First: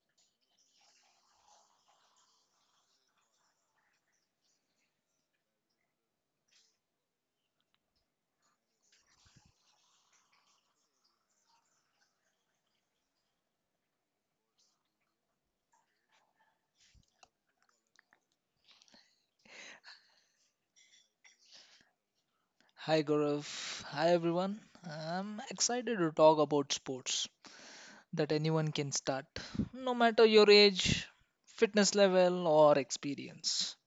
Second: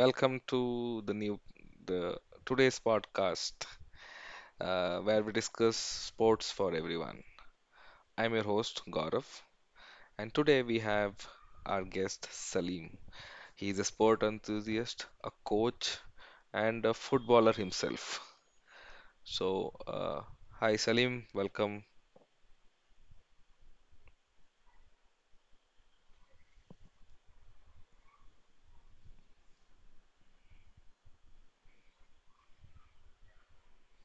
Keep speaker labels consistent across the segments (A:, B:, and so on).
A: Welcome to the new the today's podcast, where we discuss sports for everyone. I'm your host Gaurav, and today we have our guest Salim. He is a sport enthusiast, a coach, and a footballer himself. So, uh, hi Salim, welcome.
B: Hi Gaurav. Hi everyone. I'm excited to talk about sports that anyone can start, no matter your age, fitness level, or experience.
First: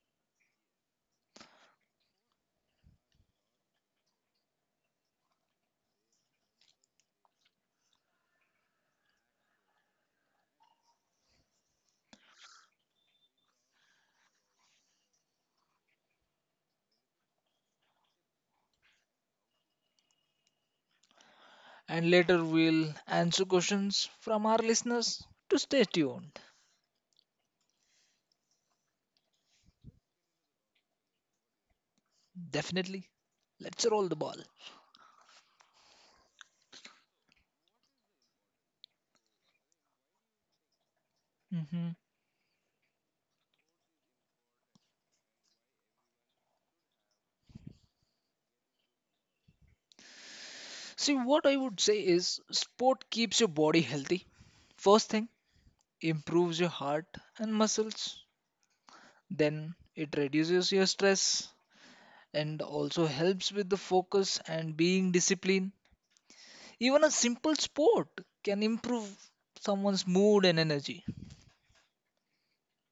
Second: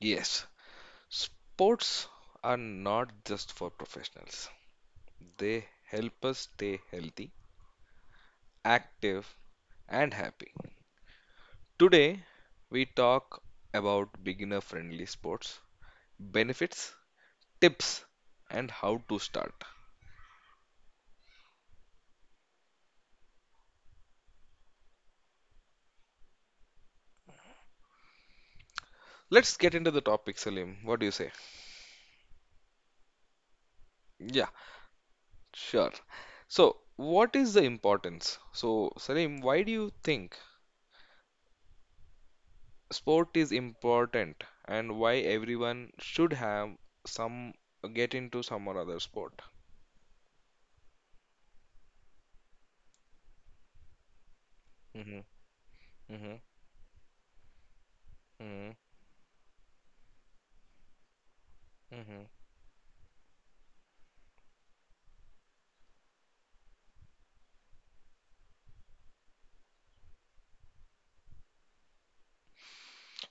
A: Yes, sports are not just for professionals. They help us stay healthy, active, and happy. Today, we talk about beginner friendly sports, benefits, tips, and how to start.
B: And later we'll answer questions from our listeners to stay tuned.
A: Let's get into the topic, Salim. What do you say?
B: Definitely. Let's roll the ball.
A: Yeah, sure. So, what is the importance? So, Salim, why do you think
B: hmm
A: sport is important and why everyone should have some get into some or other sport?
B: See, what I would say is sport keeps your body healthy. First
A: Hmm.
B: thing,
A: Hmm.
B: improves your heart and muscles.
A: Hmm.
B: Then it reduces your stress
A: Hmm.
B: and also helps with the focus and being disciplined. Even a simple sport can improve someone's mood and energy.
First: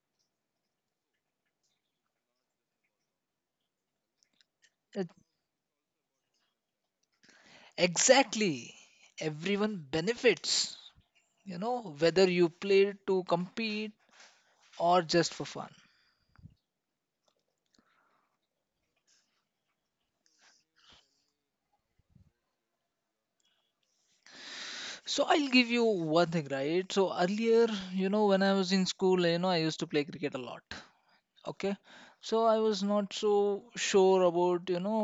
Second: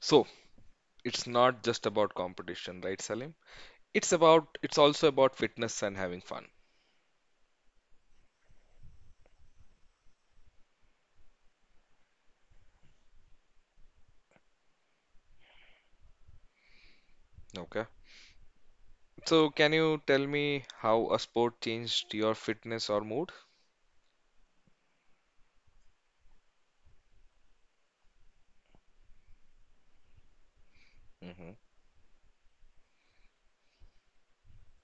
A: So, it's not just about competition, right, Salim? It's
B: It-
A: also about fitness and having fun.
B: exactly. Everyone benefits, you know, whether you play to compete or just for fun.
A: Okay. So can you tell me how a sport changed your fitness or mood?
B: So I'll give you one thing, right? So earlier, you know, when I was in school, you know, I used to play cricket a lot. Okay,
A: Mm-hmm.
B: so I was not so sure about, you know,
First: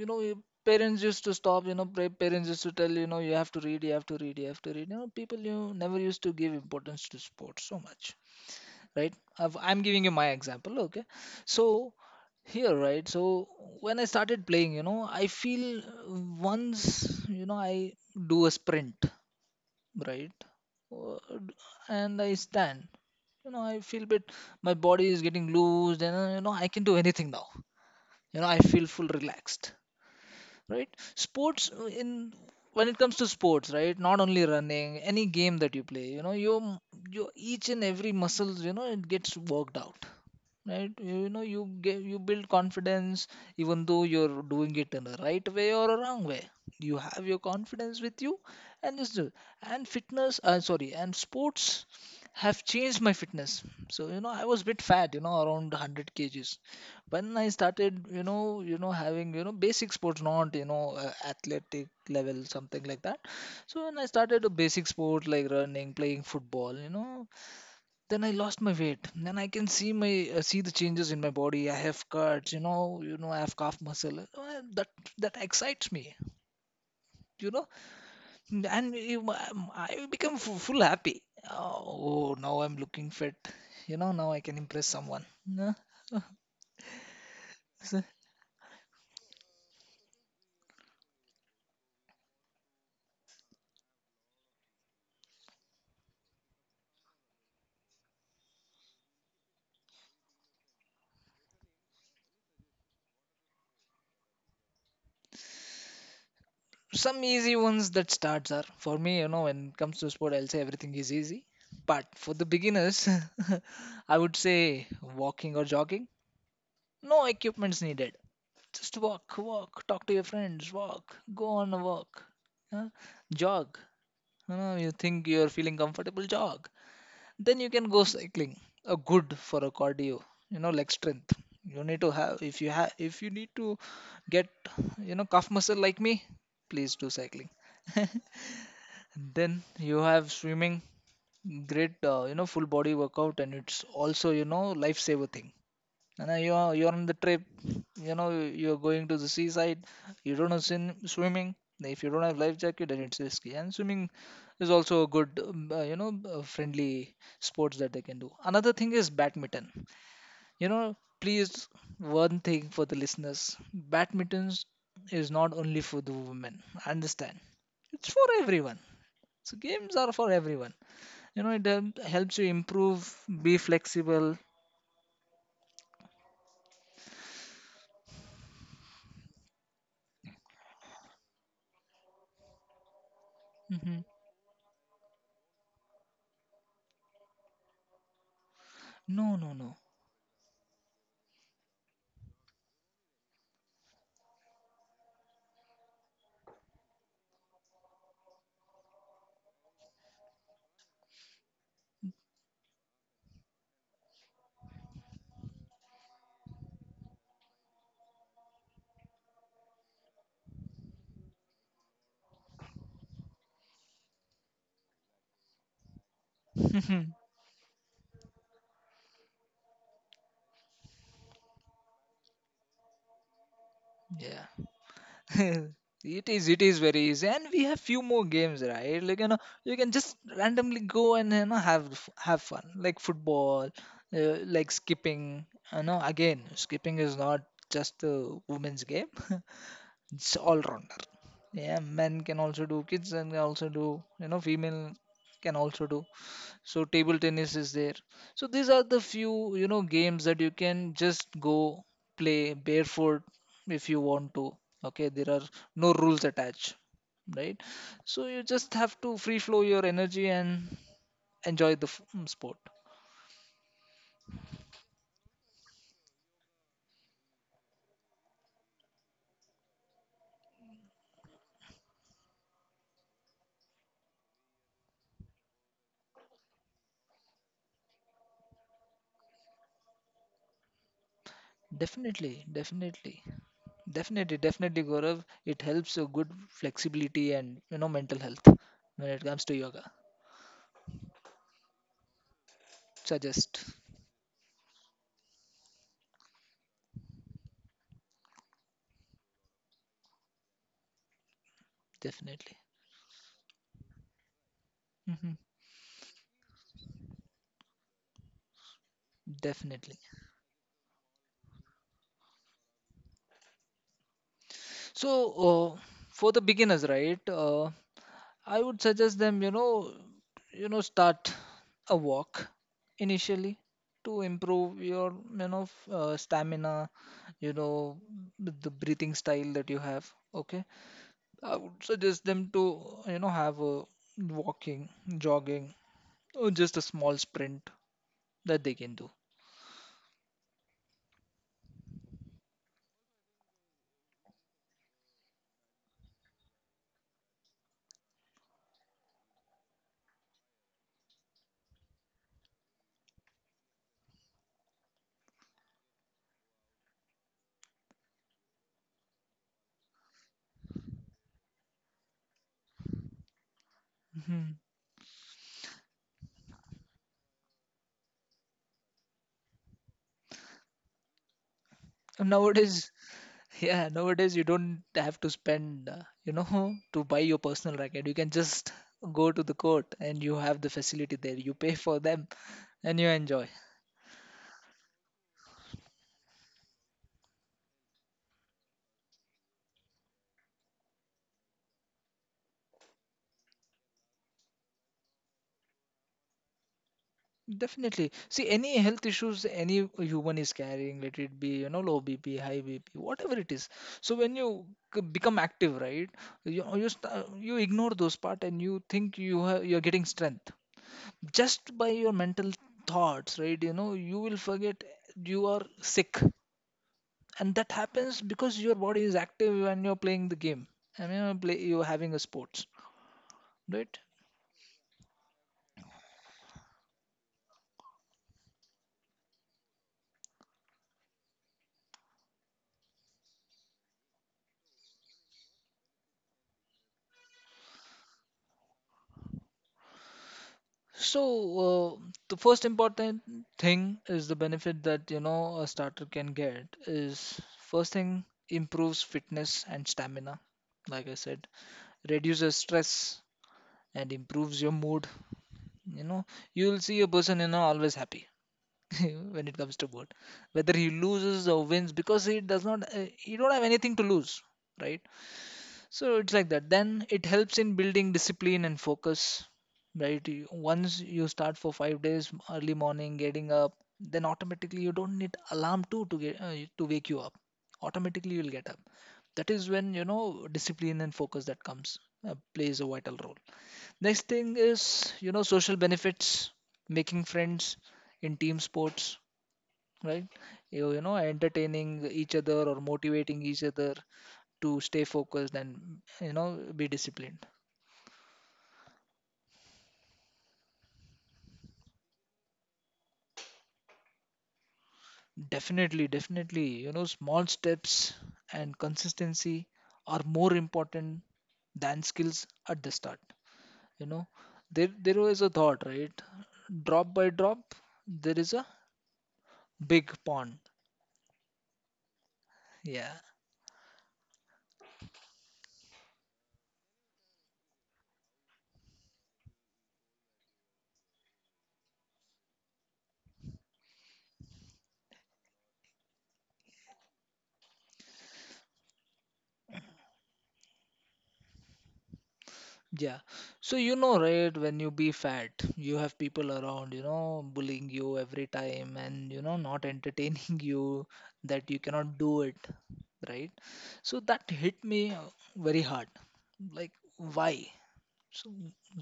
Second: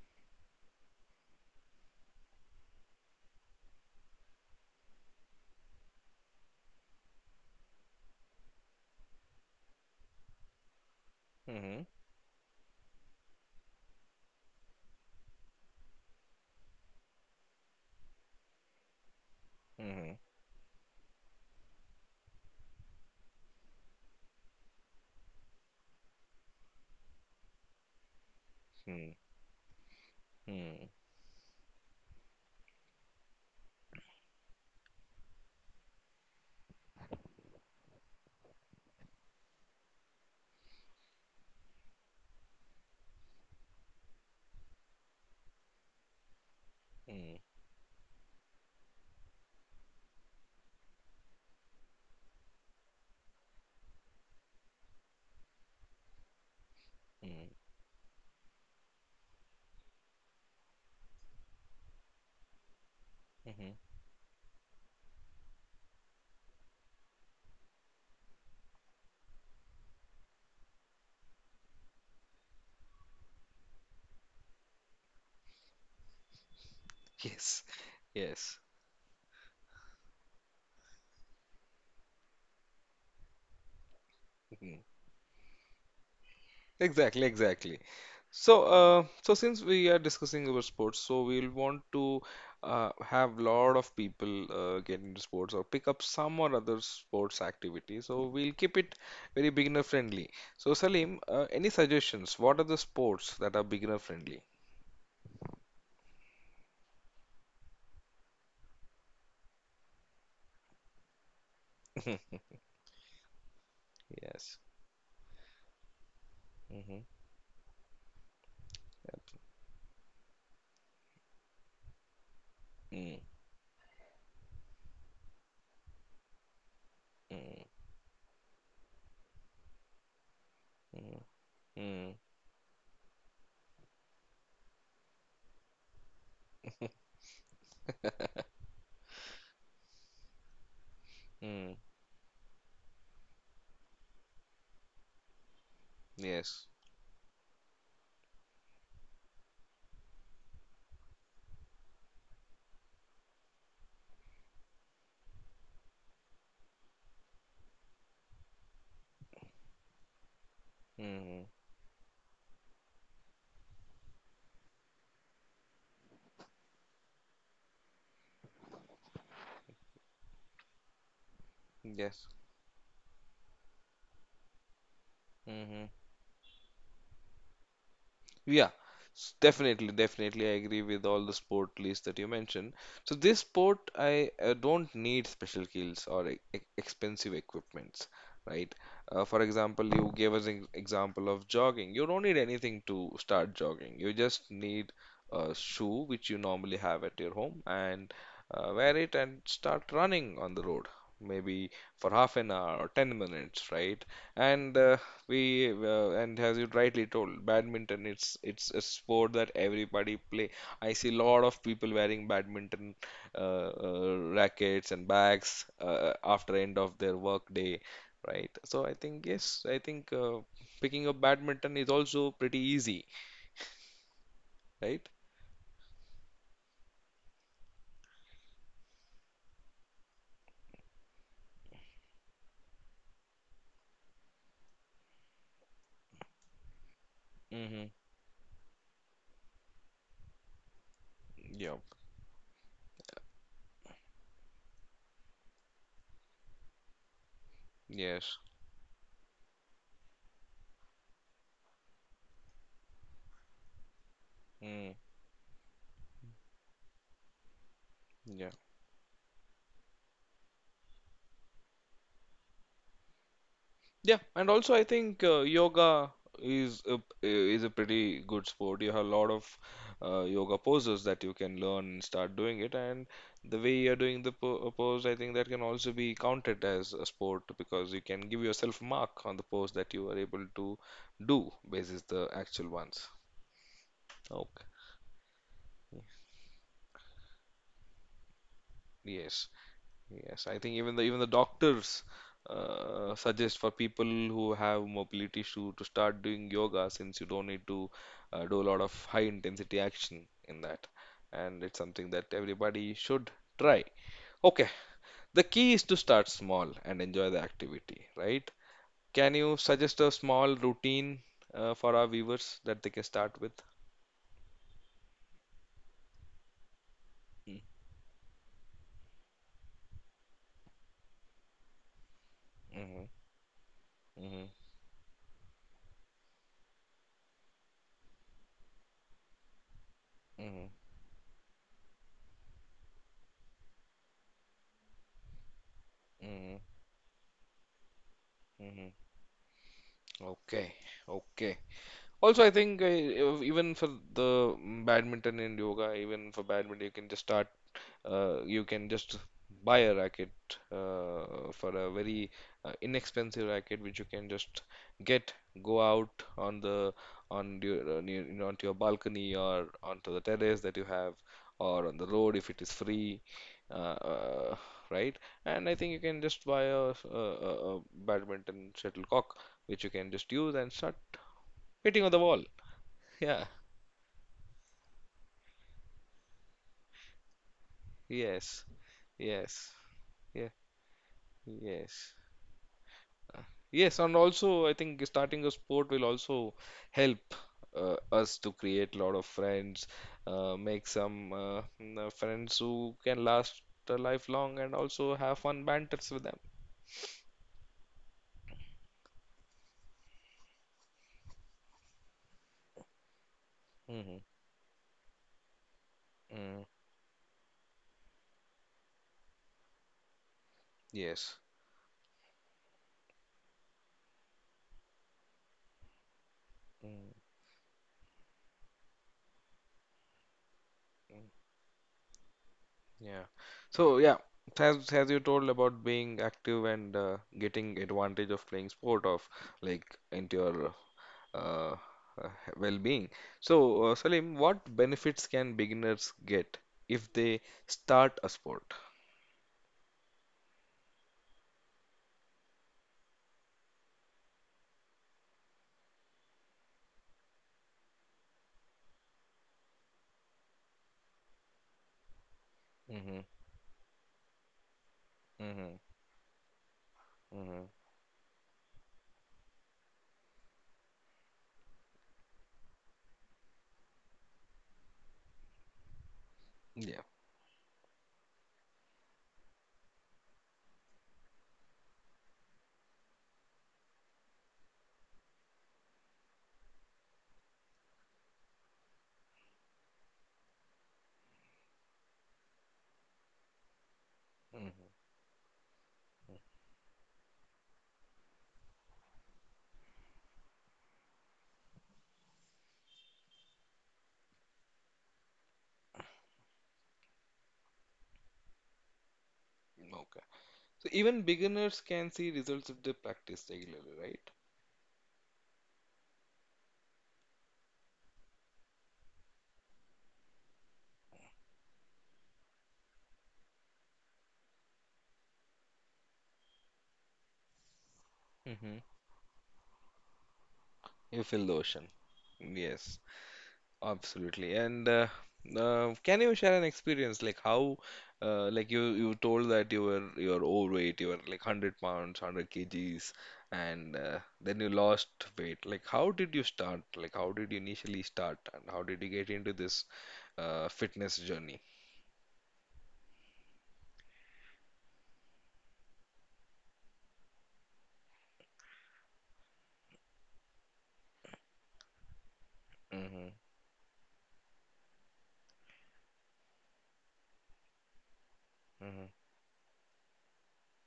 B: you know your parents used to stop, you know, parents used to tell, you know, you have to read, you have to read, you have to read, you know, people you never used to give importance to sports so much, right? I'm giving you my example, okay? So
A: Mm-hmm.
B: here, right? So when I started playing, you know, I feel, once, you know, I do a sprint,
A: Mm-hmm.
B: right? Uh, And I stand. You know, I feel bit. My body is getting loose, and you know I can do anything now. You know, I feel full relaxed,
A: Mm-hmm.
B: right? Sports, in, when it comes to sports, right, not only running, any game that you play, you know, you, each and every muscle, you know, it gets worked out, right? You know, you get, you build confidence, even though you're doing it in a right way or a wrong way, you have
A: Mm-hmm.
B: your confidence with you and just do. And fitness sorry and sports have changed my fitness. So you know I was a bit fat, you know, around 100 kgs when
A: Mm-hmm.
B: I started, you know, having, you know, basic sports, not, you know, athletic level, something like that. So
A: Mm-hmm.
B: when I started a basic sport like running, playing football, you know, then I lost my weight. Then I can see my see the changes in my body. I have cuts, you know, I have calf muscle. So, that excites me, you
A: Yes.
B: know,
A: Yes.
B: and I become full happy. Oh, now I'm looking fit. You know, now I can
A: Mm-hmm.
B: impress someone. Huh?
A: Exactly, exactly. So since we are discussing about sports, so we'll want to have lot of people get into sports or pick up some or other sports activity. So we'll keep it very beginner friendly. So Salim, any suggestions? What are the sports that are beginner friendly?
B: Some easy ones that starts are for me, you know, when it comes to sport, I'll say everything is easy, but for the beginners I would
A: Yes.
B: say walking or jogging.
A: Mm-hmm. Yep.
B: No equipments needed. Just walk, walk, talk to your friends, walk, go on a walk. Huh?
A: Mm.
B: Jog. You know, you think you're feeling comfortable, jog. Then
A: Mm.
B: you can go cycling, a good for a cardio, you know, leg
A: Mm.
B: strength. You need to
A: Mm.
B: have, if you have, if you need to get, you know, calf muscle like me, please do cycling. And then you have swimming,
A: Mm.
B: great, you know, full body workout, and it's also, you know, lifesaver thing. And then you are,
A: Yes.
B: you're on the trip, you know, you're going to the seaside. You don't know swimming. If you don't have life jacket, then it's risky. And swimming is also a good, you know, friendly sports that they can do. Another thing is badminton. You know,
A: Mm-hmm.
B: please, one thing for the listeners: badminton is not only for the women. Understand? It's for everyone, so games are for everyone. You know, it
A: Yes.
B: helps you improve, be flexible.
A: Mm-hmm. Yeah, definitely, definitely. I agree with all the sport lists that you mentioned. So this sport, I
B: hmm
A: don't need special kills or expensive equipments, right? For
B: No,
A: example,
B: no,
A: you
B: no.
A: gave us an example of jogging. You don't need anything to start jogging. You just need a shoe which you normally have at your home and wear it and start running on the road. Maybe for half an hour or 10 minutes, right? And we and as you rightly told, badminton, it's a sport that everybody play. I see a lot of people wearing badminton uh, rackets and bags after end of their work day,
B: Mhm.
A: right? So I think yes, I think picking up badminton is also pretty easy, right?
B: Yeah. It is, it is very easy, and we have few more games, right, like, you know, you can just randomly go and, you know, have have fun, like football, like skipping. You know, again,
A: Mm-hmm.
B: skipping is not just a women's game. It's all
A: Yep.
B: rounder. Yeah, men can also do, kids and also do, you know, female can also do. So
A: Yes.
B: table tennis is there. So these are the few, you know, games that you can just go play barefoot if you
A: Mm.
B: want to. Okay, there are no rules attached, right?
A: Yeah.
B: So you just have to free flow your energy and enjoy the sport.
A: Yeah, and also I think yoga is is a pretty good sport. You have a lot of yoga poses that you can learn and start doing it. And the way you're doing the po pose, I think that can also be counted as a sport because you can give yourself mark on the pose that you are able to do basis the
B: Definitely,
A: actual ones.
B: definitely, definitely,
A: Okay.
B: definitely, Gaurav. It helps a good flexibility and, you know, mental health when it
A: Yes,
B: comes to yoga.
A: yes. I think even the doctors suggest for
B: Suggest
A: people who have mobility issue to start doing yoga since you don't need to do a lot of high intensity action in that. And it's something that
B: definitely.
A: everybody should try. Okay,
B: hmm
A: the key is to start small and enjoy the activity, right? Can you
B: Definitely.
A: suggest a small routine for our viewers that they can start with?
B: So, for the beginners, right,
A: Mm-hmm.
B: I would suggest them, you know, start a walk initially to
A: Mm-hmm.
B: improve your, you know, stamina, you know, the breathing style that you have. Okay,
A: Mm-hmm.
B: I would suggest them to, you know, have a walking, jogging, or
A: Mm-hmm.
B: just a small sprint that they
A: Mm-hmm.
B: can do.
A: Okay, okay. Also, I think even for the badminton and yoga, even for badminton, you can just start. You can just buy a racket for a very inexpensive racket, which you can just get, go out on the you know, onto your balcony or onto the terrace that you have, or on the road if it is free, uh,
B: Mhm.
A: uh, right? And I think you can just buy a badminton shuttlecock, which you can just use and start hitting on
B: And
A: the wall.
B: nowadays,
A: Yeah.
B: yeah, nowadays you don't have to spend, you know, to buy your personal racket. You can
A: Yes.
B: just go to the
A: Yes.
B: court and you
A: Yeah.
B: have the facility there. You pay for
A: Yes.
B: them and you enjoy.
A: Yes. And also, I think starting a sport will also help us to create a lot of friends, make some friends who can last a lifelong and also have fun banters with them.
B: Definitely. See, any health issues any human is carrying, let it be, you know, low BP, high BP, whatever it is. So when
A: Hmm.
B: you become active, right, you
A: Mm,
B: you, st- you ignore those part and you think you have, you're getting strength
A: yes.
B: just by your mental thoughts, right? You know, you will forget you are sick,
A: Mm,
B: and that happens because your body is active when you're playing the game and you're, you're having a sports,
A: yeah. So
B: right?
A: yeah, as you told about being active and getting advantage of playing sport of like into your uh, uh, well-being. So, Salim, what benefits can beginners get if they start a sport?
B: So, the first important thing is the benefit that, you know, a starter can get is, first thing, improves fitness and stamina, like I
A: Mm-hmm.
B: said, reduces stress
A: Mm-hmm.
B: and improves your mood.
A: Mm-hmm.
B: You know, you'll see a person, you know, always happy when it comes to board, whether he loses or wins, because he does not he don't have anything to lose, right?
A: Yeah.
B: So it's like that. Then it helps in building discipline and focus, right? Once you start for 5 days early morning, getting up, then automatically you don't need alarm too to get to wake you up. Automatically you'll get up. That is when you know discipline and focus that comes plays a
A: Mm-hmm.
B: vital role. Next thing is, you know, social benefits, making friends in team sports, right? You know, entertaining each other or motivating each other to stay focused and, you know, be disciplined.
A: Okay. So even beginners can see results if they practice regularly, right?
B: Definitely, definitely. You know, small steps and consistency are more important than skills at the start. You know, there was a thought, right?
A: Mm-hmm.
B: Drop by drop, there is a
A: You feel the ocean.
B: big pond.
A: Yes. Absolutely. And
B: Yeah,
A: can you share an experience, like how, like you told that you were overweight, you were like 100 pounds, 100 kgs, and then you lost weight. Like how did you start? Like how did you initially start, and how did you get into this fitness journey?
B: yeah. So you know, right, when you be fat, you have people around, you know, bullying you every time and, you know, not entertaining you,
A: Mm-hmm.
B: that you cannot do it, right? So that hit me very hard, like,
A: Mm-hmm.
B: why? so,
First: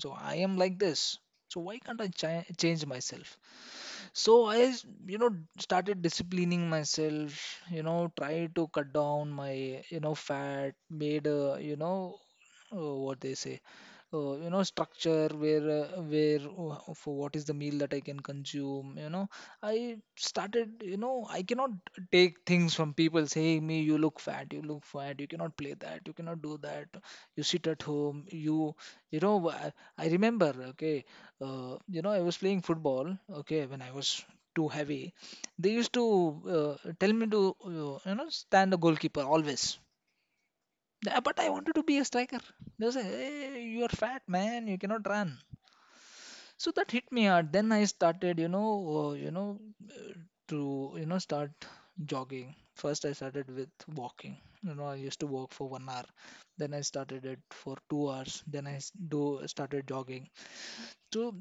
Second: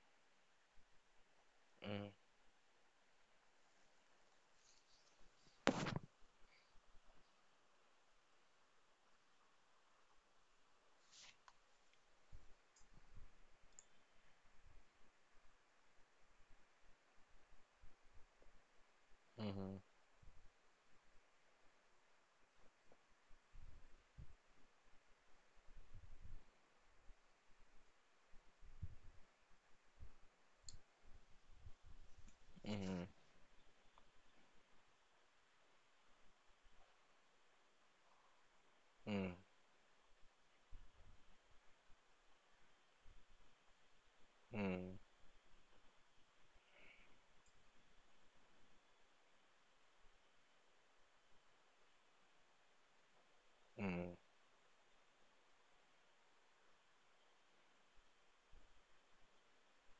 B: so I am like this. So why can't I change myself? So you know, started disciplining myself, you know, tried to cut down my, you know, fat, made, you know, what they say, you know, structure where where, for what is the meal that I can consume, you know.
A: Mm-hmm.
B: I started, you know, I cannot take things from people saying me you look fat, you look fat, you cannot play that, you cannot do that, you sit at home, you know, I remember, okay, you know, I was playing football, okay, when
A: Mm-hmm.
B: I was too heavy. They used to tell me to, you know, stand a goalkeeper always.
A: Mm-hmm.
B: But I wanted to be a striker. They say, hey, you are fat, man, you cannot run.
A: Mm-hmm.
B: So that hit me hard. Then I started, you know, uh, to, you know, start jogging. First, I started with walking. You know, I used to
A: Mm-hmm.
B: walk for 1 hour. Then I started it for 2 hours. Then I s- do started jogging. So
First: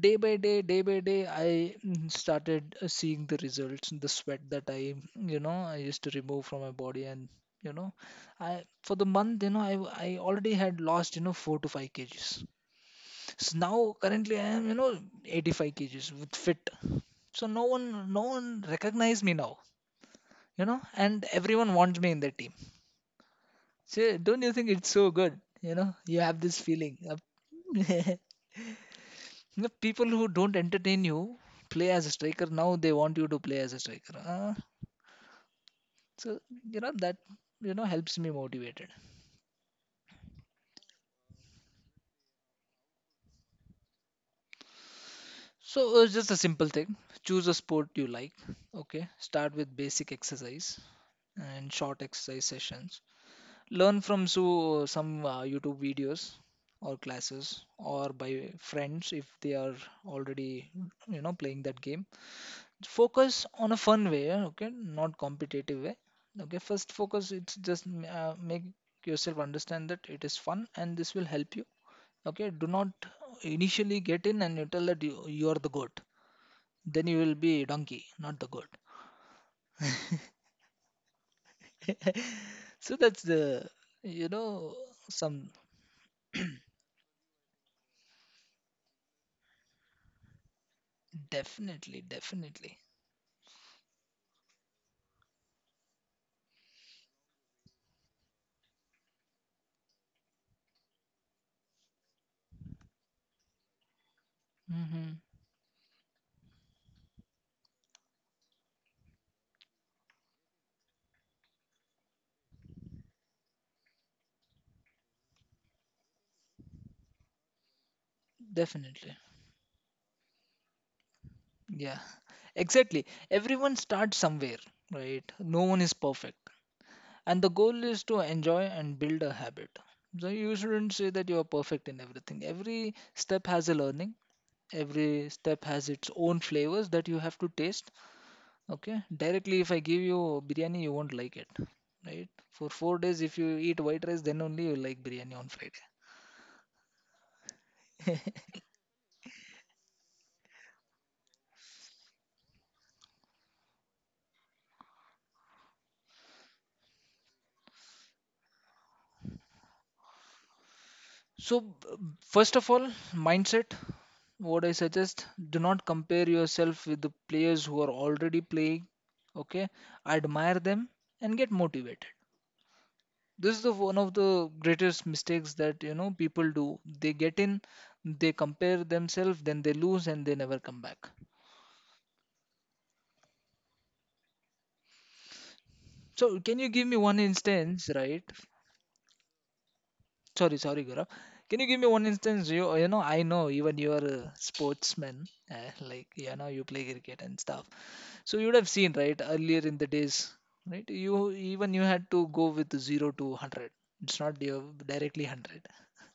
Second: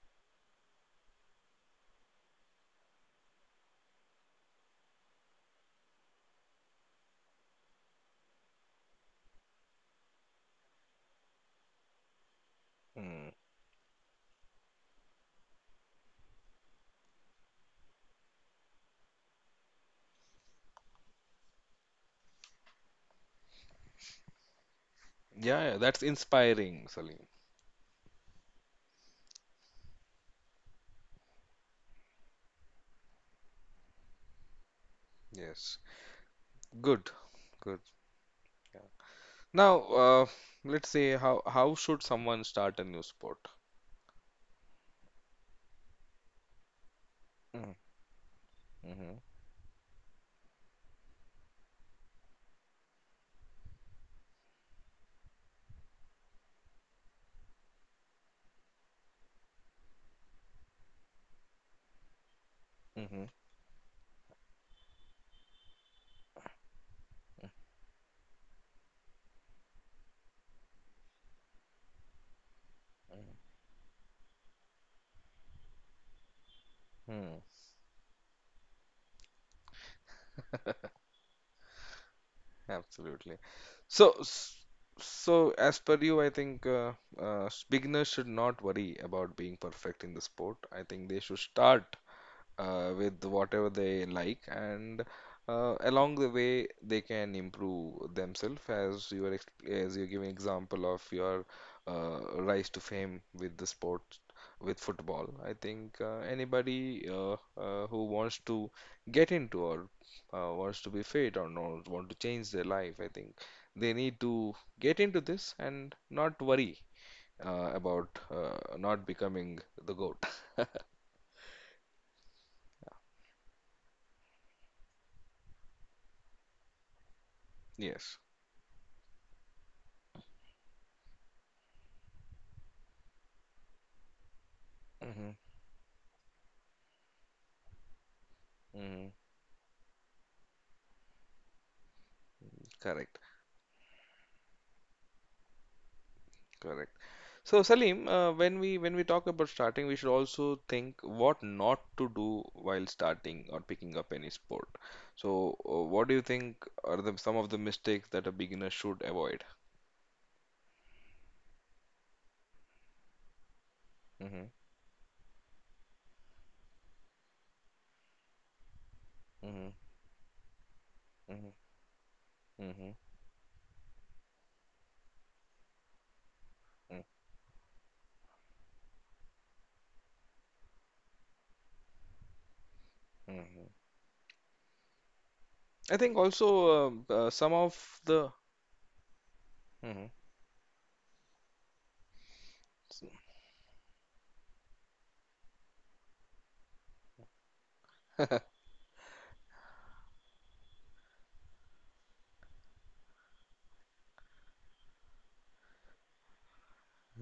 B: day by day, I started seeing the results, the sweat that I, you know, I used to remove from my body, and, you know, I for the month, you know, I already had lost, you know, 4 to 5 kgs.
A: Mm-hmm.
B: So now currently I am, you know, 85 kgs with fit. So no one, no one recognized me now, you know, and everyone wants me in their team. So don't you think it's so good? You know,
A: Yeah, yeah,
B: you
A: that's
B: have this feeling
A: inspiring,
B: of-
A: Salim.
B: The people who don't entertain you play as a striker, now they want you to play as a striker.
A: Yes.
B: So, you know, that,
A: Good.
B: you know,
A: Good.
B: helps me motivated.
A: Now, let's say how should someone start a new sport?
B: So, just a simple thing. Choose a
A: Mm.
B: sport you like. Okay.
A: Mhm.
B: Start with basic exercise and short exercise sessions. Learn from some YouTube videos or classes or by friends if they are already, playing that game.
A: Mhm.
B: Focus on a fun way, okay, not competitive way. Okay, first focus, it's just make yourself understand that it is fun and this will help you. Okay, do
A: Mhm.
B: not initially get in and you tell that you are the goat,
A: Mhm.
B: then you will be donkey not the goat.
A: Absolutely.
B: So
A: So,
B: that's
A: s-
B: the, you
A: so,
B: know,
A: as per you, I
B: some.
A: think beginners should not worry about being perfect in the sport. I think they should start
B: definitely
A: with whatever
B: definitely
A: they like, and along the way they can improve themselves. As you give an example of your uh, rise to fame with the sport, with football. I think
B: hmm
A: anybody who wants to get into or wants to be fit or no, want to change their life, I think they need to get into this and not worry about not becoming the goat.
B: definitely. Yeah, exactly, everyone starts somewhere, right? No one is perfect,
A: Yes.
B: and the goal is to enjoy and build a habit. So you shouldn't say that you are perfect in everything. Every step has a learning.
A: Hmm.
B: Every step has its own flavors that you have to taste.
A: Hmm.
B: Okay, directly, if I give you biryani, you won't like it, right?
A: Correct.
B: For 4 days, if you eat white rice, then only you like biryani on Friday.
A: Correct. So Salim, when we talk about starting, we should also think what not to do while starting or picking up any sport. So, what do you think are the some of the mistakes that a beginner should avoid?
B: So first of all, mindset.
A: Hmm.
B: What I suggest: do not compare yourself with the players who are already playing. Okay,
A: Hmm.
B: admire them and get
A: Hmm.
B: motivated.
A: Hmm.
B: This is the one of the greatest mistakes that people do. They get in, they compare themselves, then they lose and they never come back.
A: Hmm. I think also
B: So can you give
A: some
B: me one
A: of the.
B: instance, right?
A: Mhm.
B: Sorry, sorry, Gaurav. Can you give me one instance? I know even you are a sportsman, like, you play cricket and stuff. So you would have seen, right? Earlier in the days, right, you had to go with 0 to 100. It's not directly 100. Mm-hmm.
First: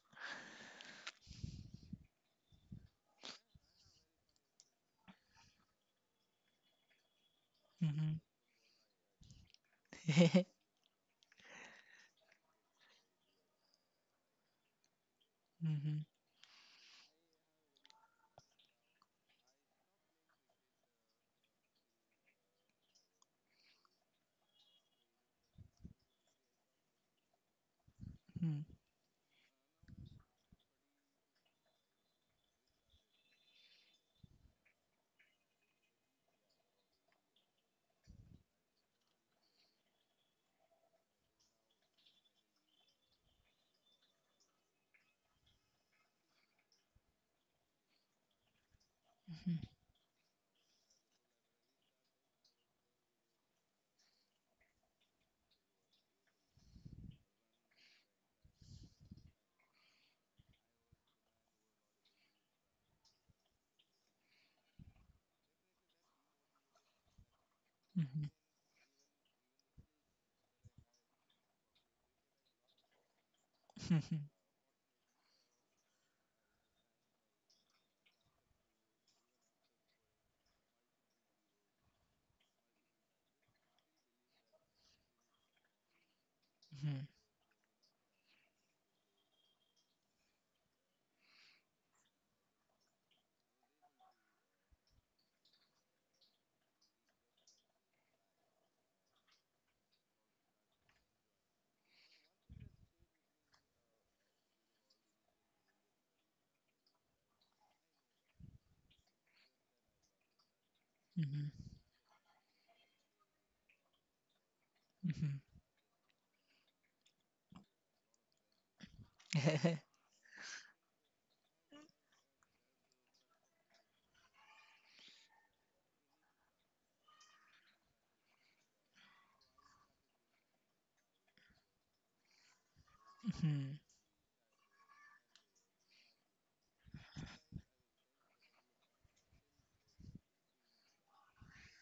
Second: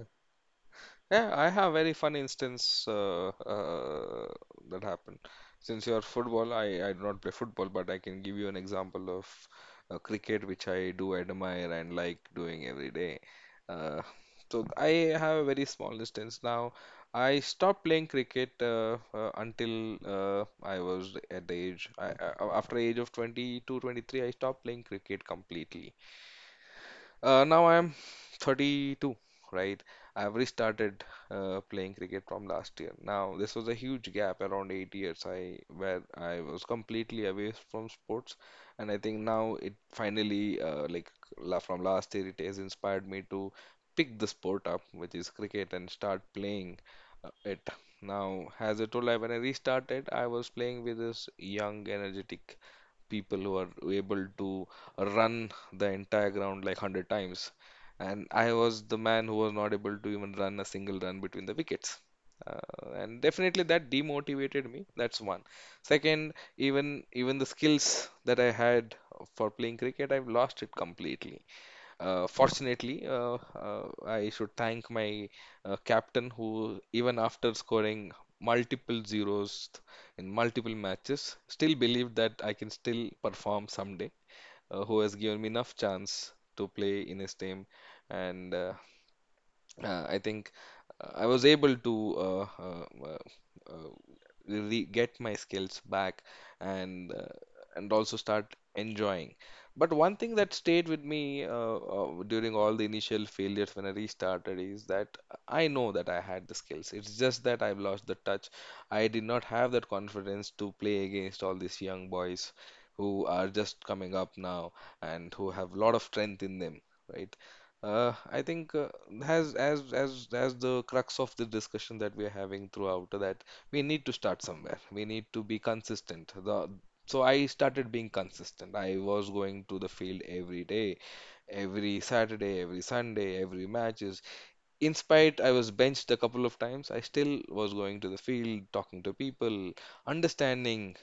A: Yeah, I have very fun instance that happened. Since you're football, I do not play football, but I can give you an example of
B: Mm-hmm.
A: cricket, which I do admire and like doing every day. Uh, so I have a very small instance now. I stopped playing cricket until I was at the age, after age of 22, 23, I stopped playing cricket completely. Now I'm 32, right? I've restarted playing cricket from last year. Now, this was a huge gap, around 8 years, I where I was completely away from sports, and I think now it finally, like la from last year, it has inspired me to pick the sport up, which is cricket, and start playing it. Now, as I told, I when I restarted, I was playing with this young, energetic people who are able to run the entire ground like 100 times. And I was the man who was not able to even run a single run between the wickets. And definitely that demotivated me. That's one. Second, even the skills that I had for playing cricket, I've lost it completely. Fortunately,
B: Mm-hmm.
A: I should thank my captain who, even after scoring multiple zeros in multiple matches, still believed that I can still perform someday, who has given me enough chance
B: Mhm,
A: to play in his team. And I think I was able to really get my skills back and uh, and also start enjoying. But one thing that stayed with me during all the initial failures when I restarted is that I know that I had the skills. It's just that I've lost the touch. I did not have that confidence to
B: mhm,
A: play against all these young boys who are just coming up now
B: mhm.
A: and who have a lot of strength in them, right? I think as as the crux of the discussion that we are having throughout that we need to start somewhere. We need to be consistent. The so I started being consistent. I was going to the field every day, every Saturday, every
B: Mhm,
A: Sunday, every matches. In spite I was benched a couple of times, I still was going to the field, talking to people, understanding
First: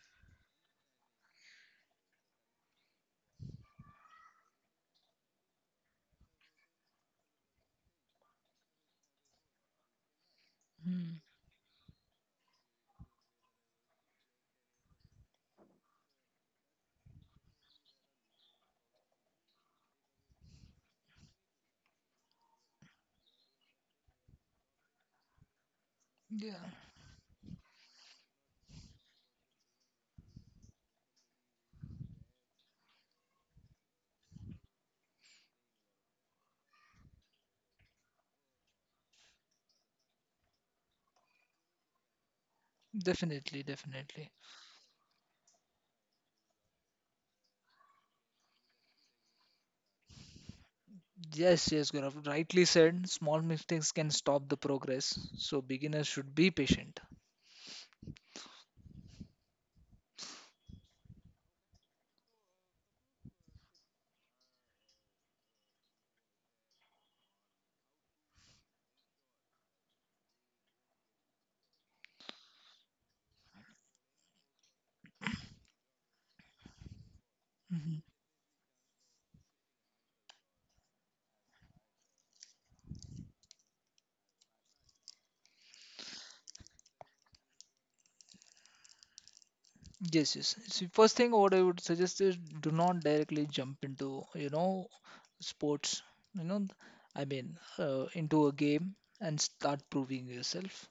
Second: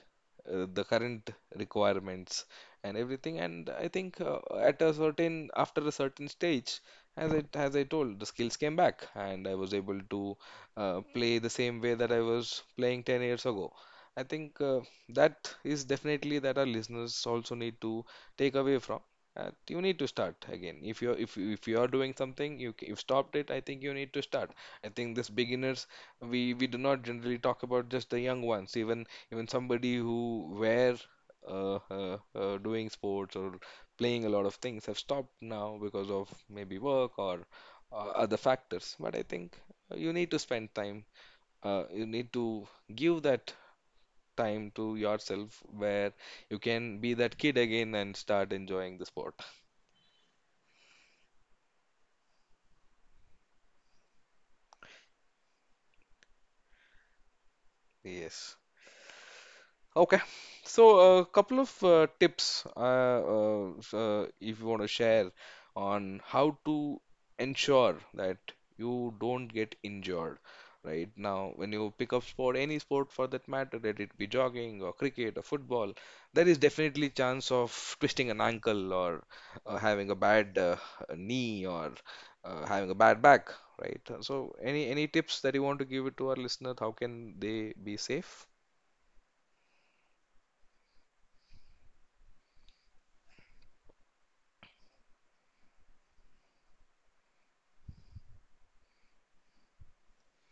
A: the current requirements and everything, and I think at a certain after a certain stage, as it as I told, the skills came back, and I was able to
B: mhm.
A: play the same way that I was playing 10 years ago. I think that is definitely that our listeners also need to take away from. You need to start again if you're, if you're doing something, you've stopped it, I think you need to start. I think this beginners,
B: Yeah,
A: we do not generally talk about just the young ones, even somebody who were doing sports or playing a lot of things have stopped now because of maybe work or uh, other factors. But I think you need to spend time. You need to give
B: definitely,
A: that
B: definitely.
A: time to yourself where you can be that kid again and start enjoying the sport.
B: Yes, yes, Gaurav. Rightly said, small mistakes can stop the progress, so beginners should be patient.
A: Yes. Okay, so a couple of tips, if you want to share on how to ensure that you don't get injured. Right now when you pick up sport, any sport for that matter, let it be jogging or cricket or football, there is definitely chance
B: Mm-hmm.
A: of twisting an ankle or having a bad knee or having a bad back, right? So any tips that you want to give it to our listener, how can they be safe?
B: Yes, yes. So first thing what I would suggest is, do not directly jump into, sports, you know, I mean, into a game and start proving yourself.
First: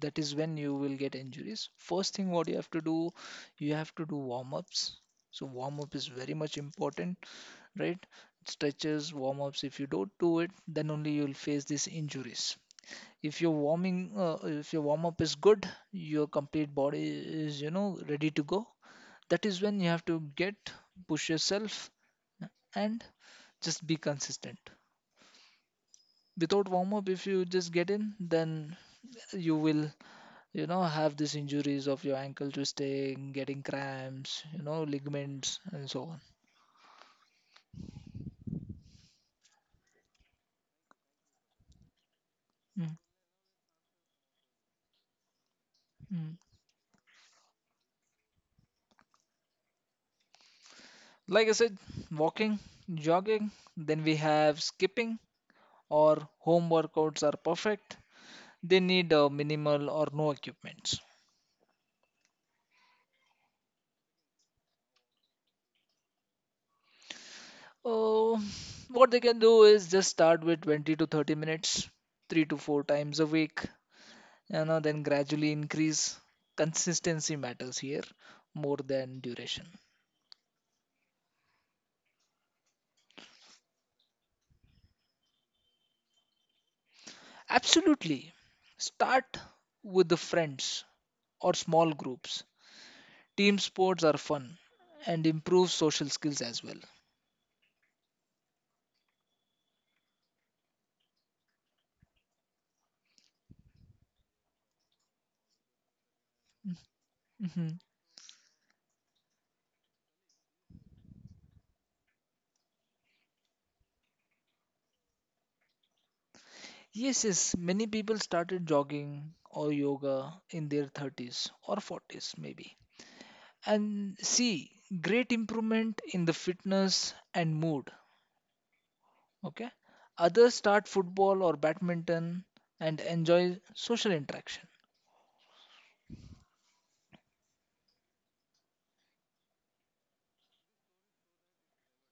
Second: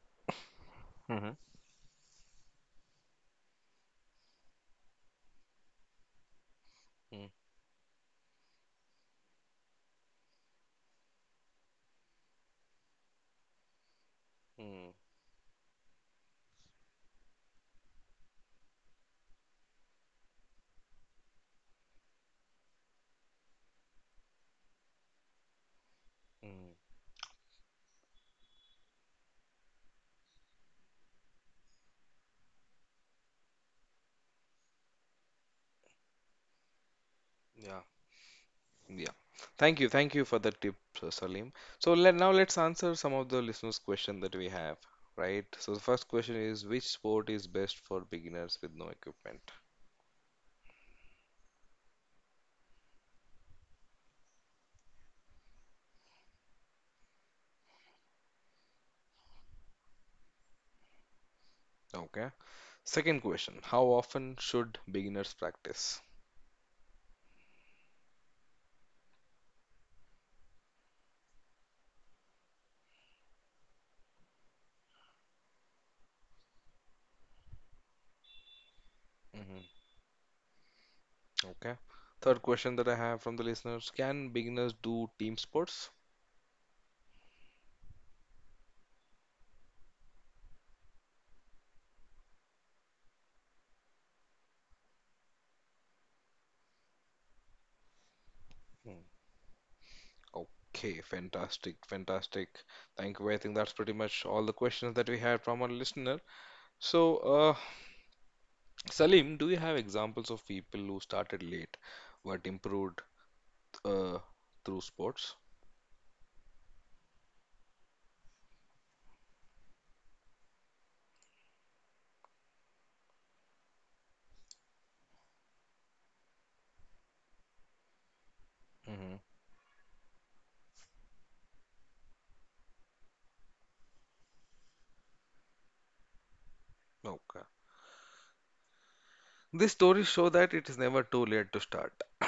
B: That is when you will get
A: Hmm.
B: injuries. First thing what you have to do, you have to do warm-ups. So warm-up is very much important, right? Stretches, warm-ups. If you don't do it, then only you'll face these injuries.
A: Mm.
B: If your warm up is good, your complete body is ready to go. That is when you have to get push yourself and just be consistent.
A: Mm,
B: Without warm up, if you just get in, then you will have these injuries of your ankle twisting, getting cramps, ligaments, and so on.
A: yeah, yeah. Thank you for the tip, Salim. So let now let's answer some of the
B: Mm,
A: listeners' question that we have, right? So the first question is, which
B: mm.
A: sport is best for beginners with no equipment?
B: Like I said, walking, jogging, then we have skipping, or home workouts are perfect. They need minimal or no equipment.
A: Okay. Second question, how often should beginners practice?
B: Uh, what they can do is just start with 20 to 30 minutes, 3 to 4 times a week, then gradually increase. Consistency matters here more than duration.
A: Hmm. Okay. Third question that I have from the listeners, can beginners do team sports?
B: Absolutely. Start with the friends or small groups. Team sports are fun and improve social skills as well.
A: Mm. Okay, fantastic, fantastic. Thank you. I think that's pretty much all the questions that we had from our listener. So,
B: Mhm.
A: Salim, do you have examples of people who started late but improved uh, through sports?
B: Yes, yes, many people started jogging or yoga in their 30s or 40s, maybe, and see great improvement in the fitness and mood.
A: Hmm.
B: Okay, others start football or badminton and enjoy social interaction.
A: Okay. These stories show that it is never too late to start.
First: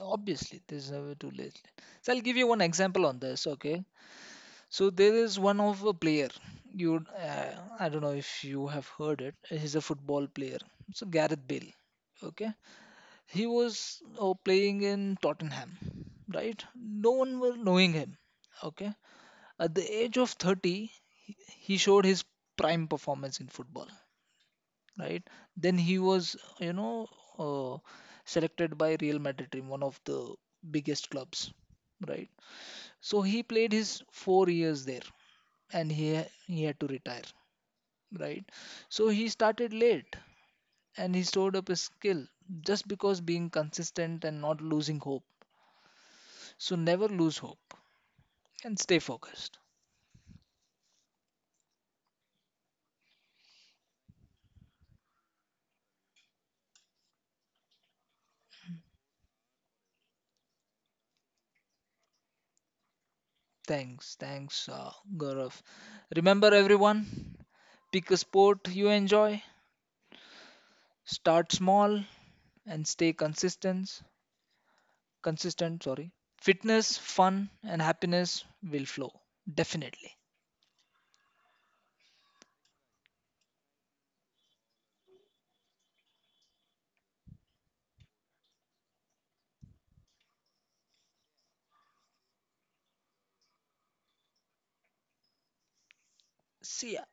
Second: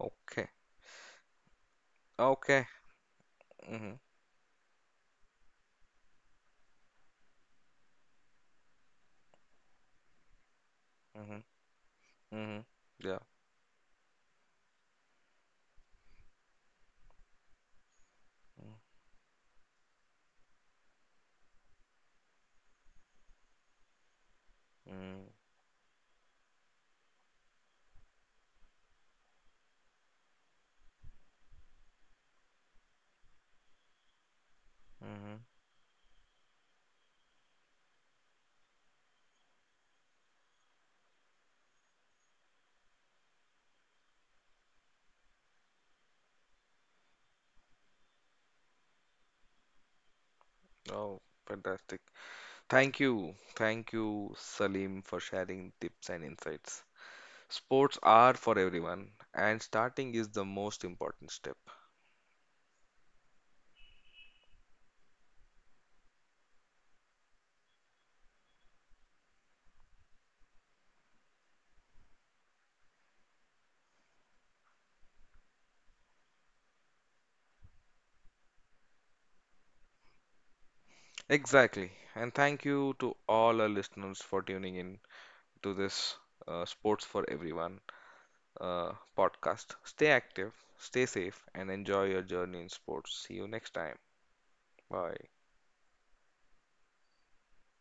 A: Okay.
B: Obviously this is never too late, so I'll give you one
A: Okay.
B: example on this. Okay,
A: Hmm.
B: so there is one of a player, you uh, I don't know if you have heard it, he's a football player. So Gareth
A: Hmm.
B: Bale. Okay,
A: Hmm. Yeah.
B: he was playing in Tottenham, right? No one were knowing him. Okay, at the age of 30, he showed his prime performance in football, right?
A: Mm-hmm.
B: Then he was, uh, selected by Real Madrid team, one of the biggest clubs, right? So he played his 4 years there,
A: Hmm.
B: and he had to retire, right? So he started late, and he stored up his skill just because being consistent and not losing hope. So never lose hope and stay focused.
A: Oh, fantastic. Thank you. Thank you, Salim, for sharing tips and insights. Sports are for everyone, and starting is the most important step.
B: Thanks, thanks, Gaurav. Remember, everyone, pick a sport you enjoy, start small, and stay consistent. Consistent, sorry. Fitness, fun, and happiness will flow. Definitely.
A: Exactly. And thank you to all our listeners for tuning in to this Sports for Everyone uh, podcast. Stay active, stay safe, and enjoy your journey in sports. See you next time. Bye.
B: See ya.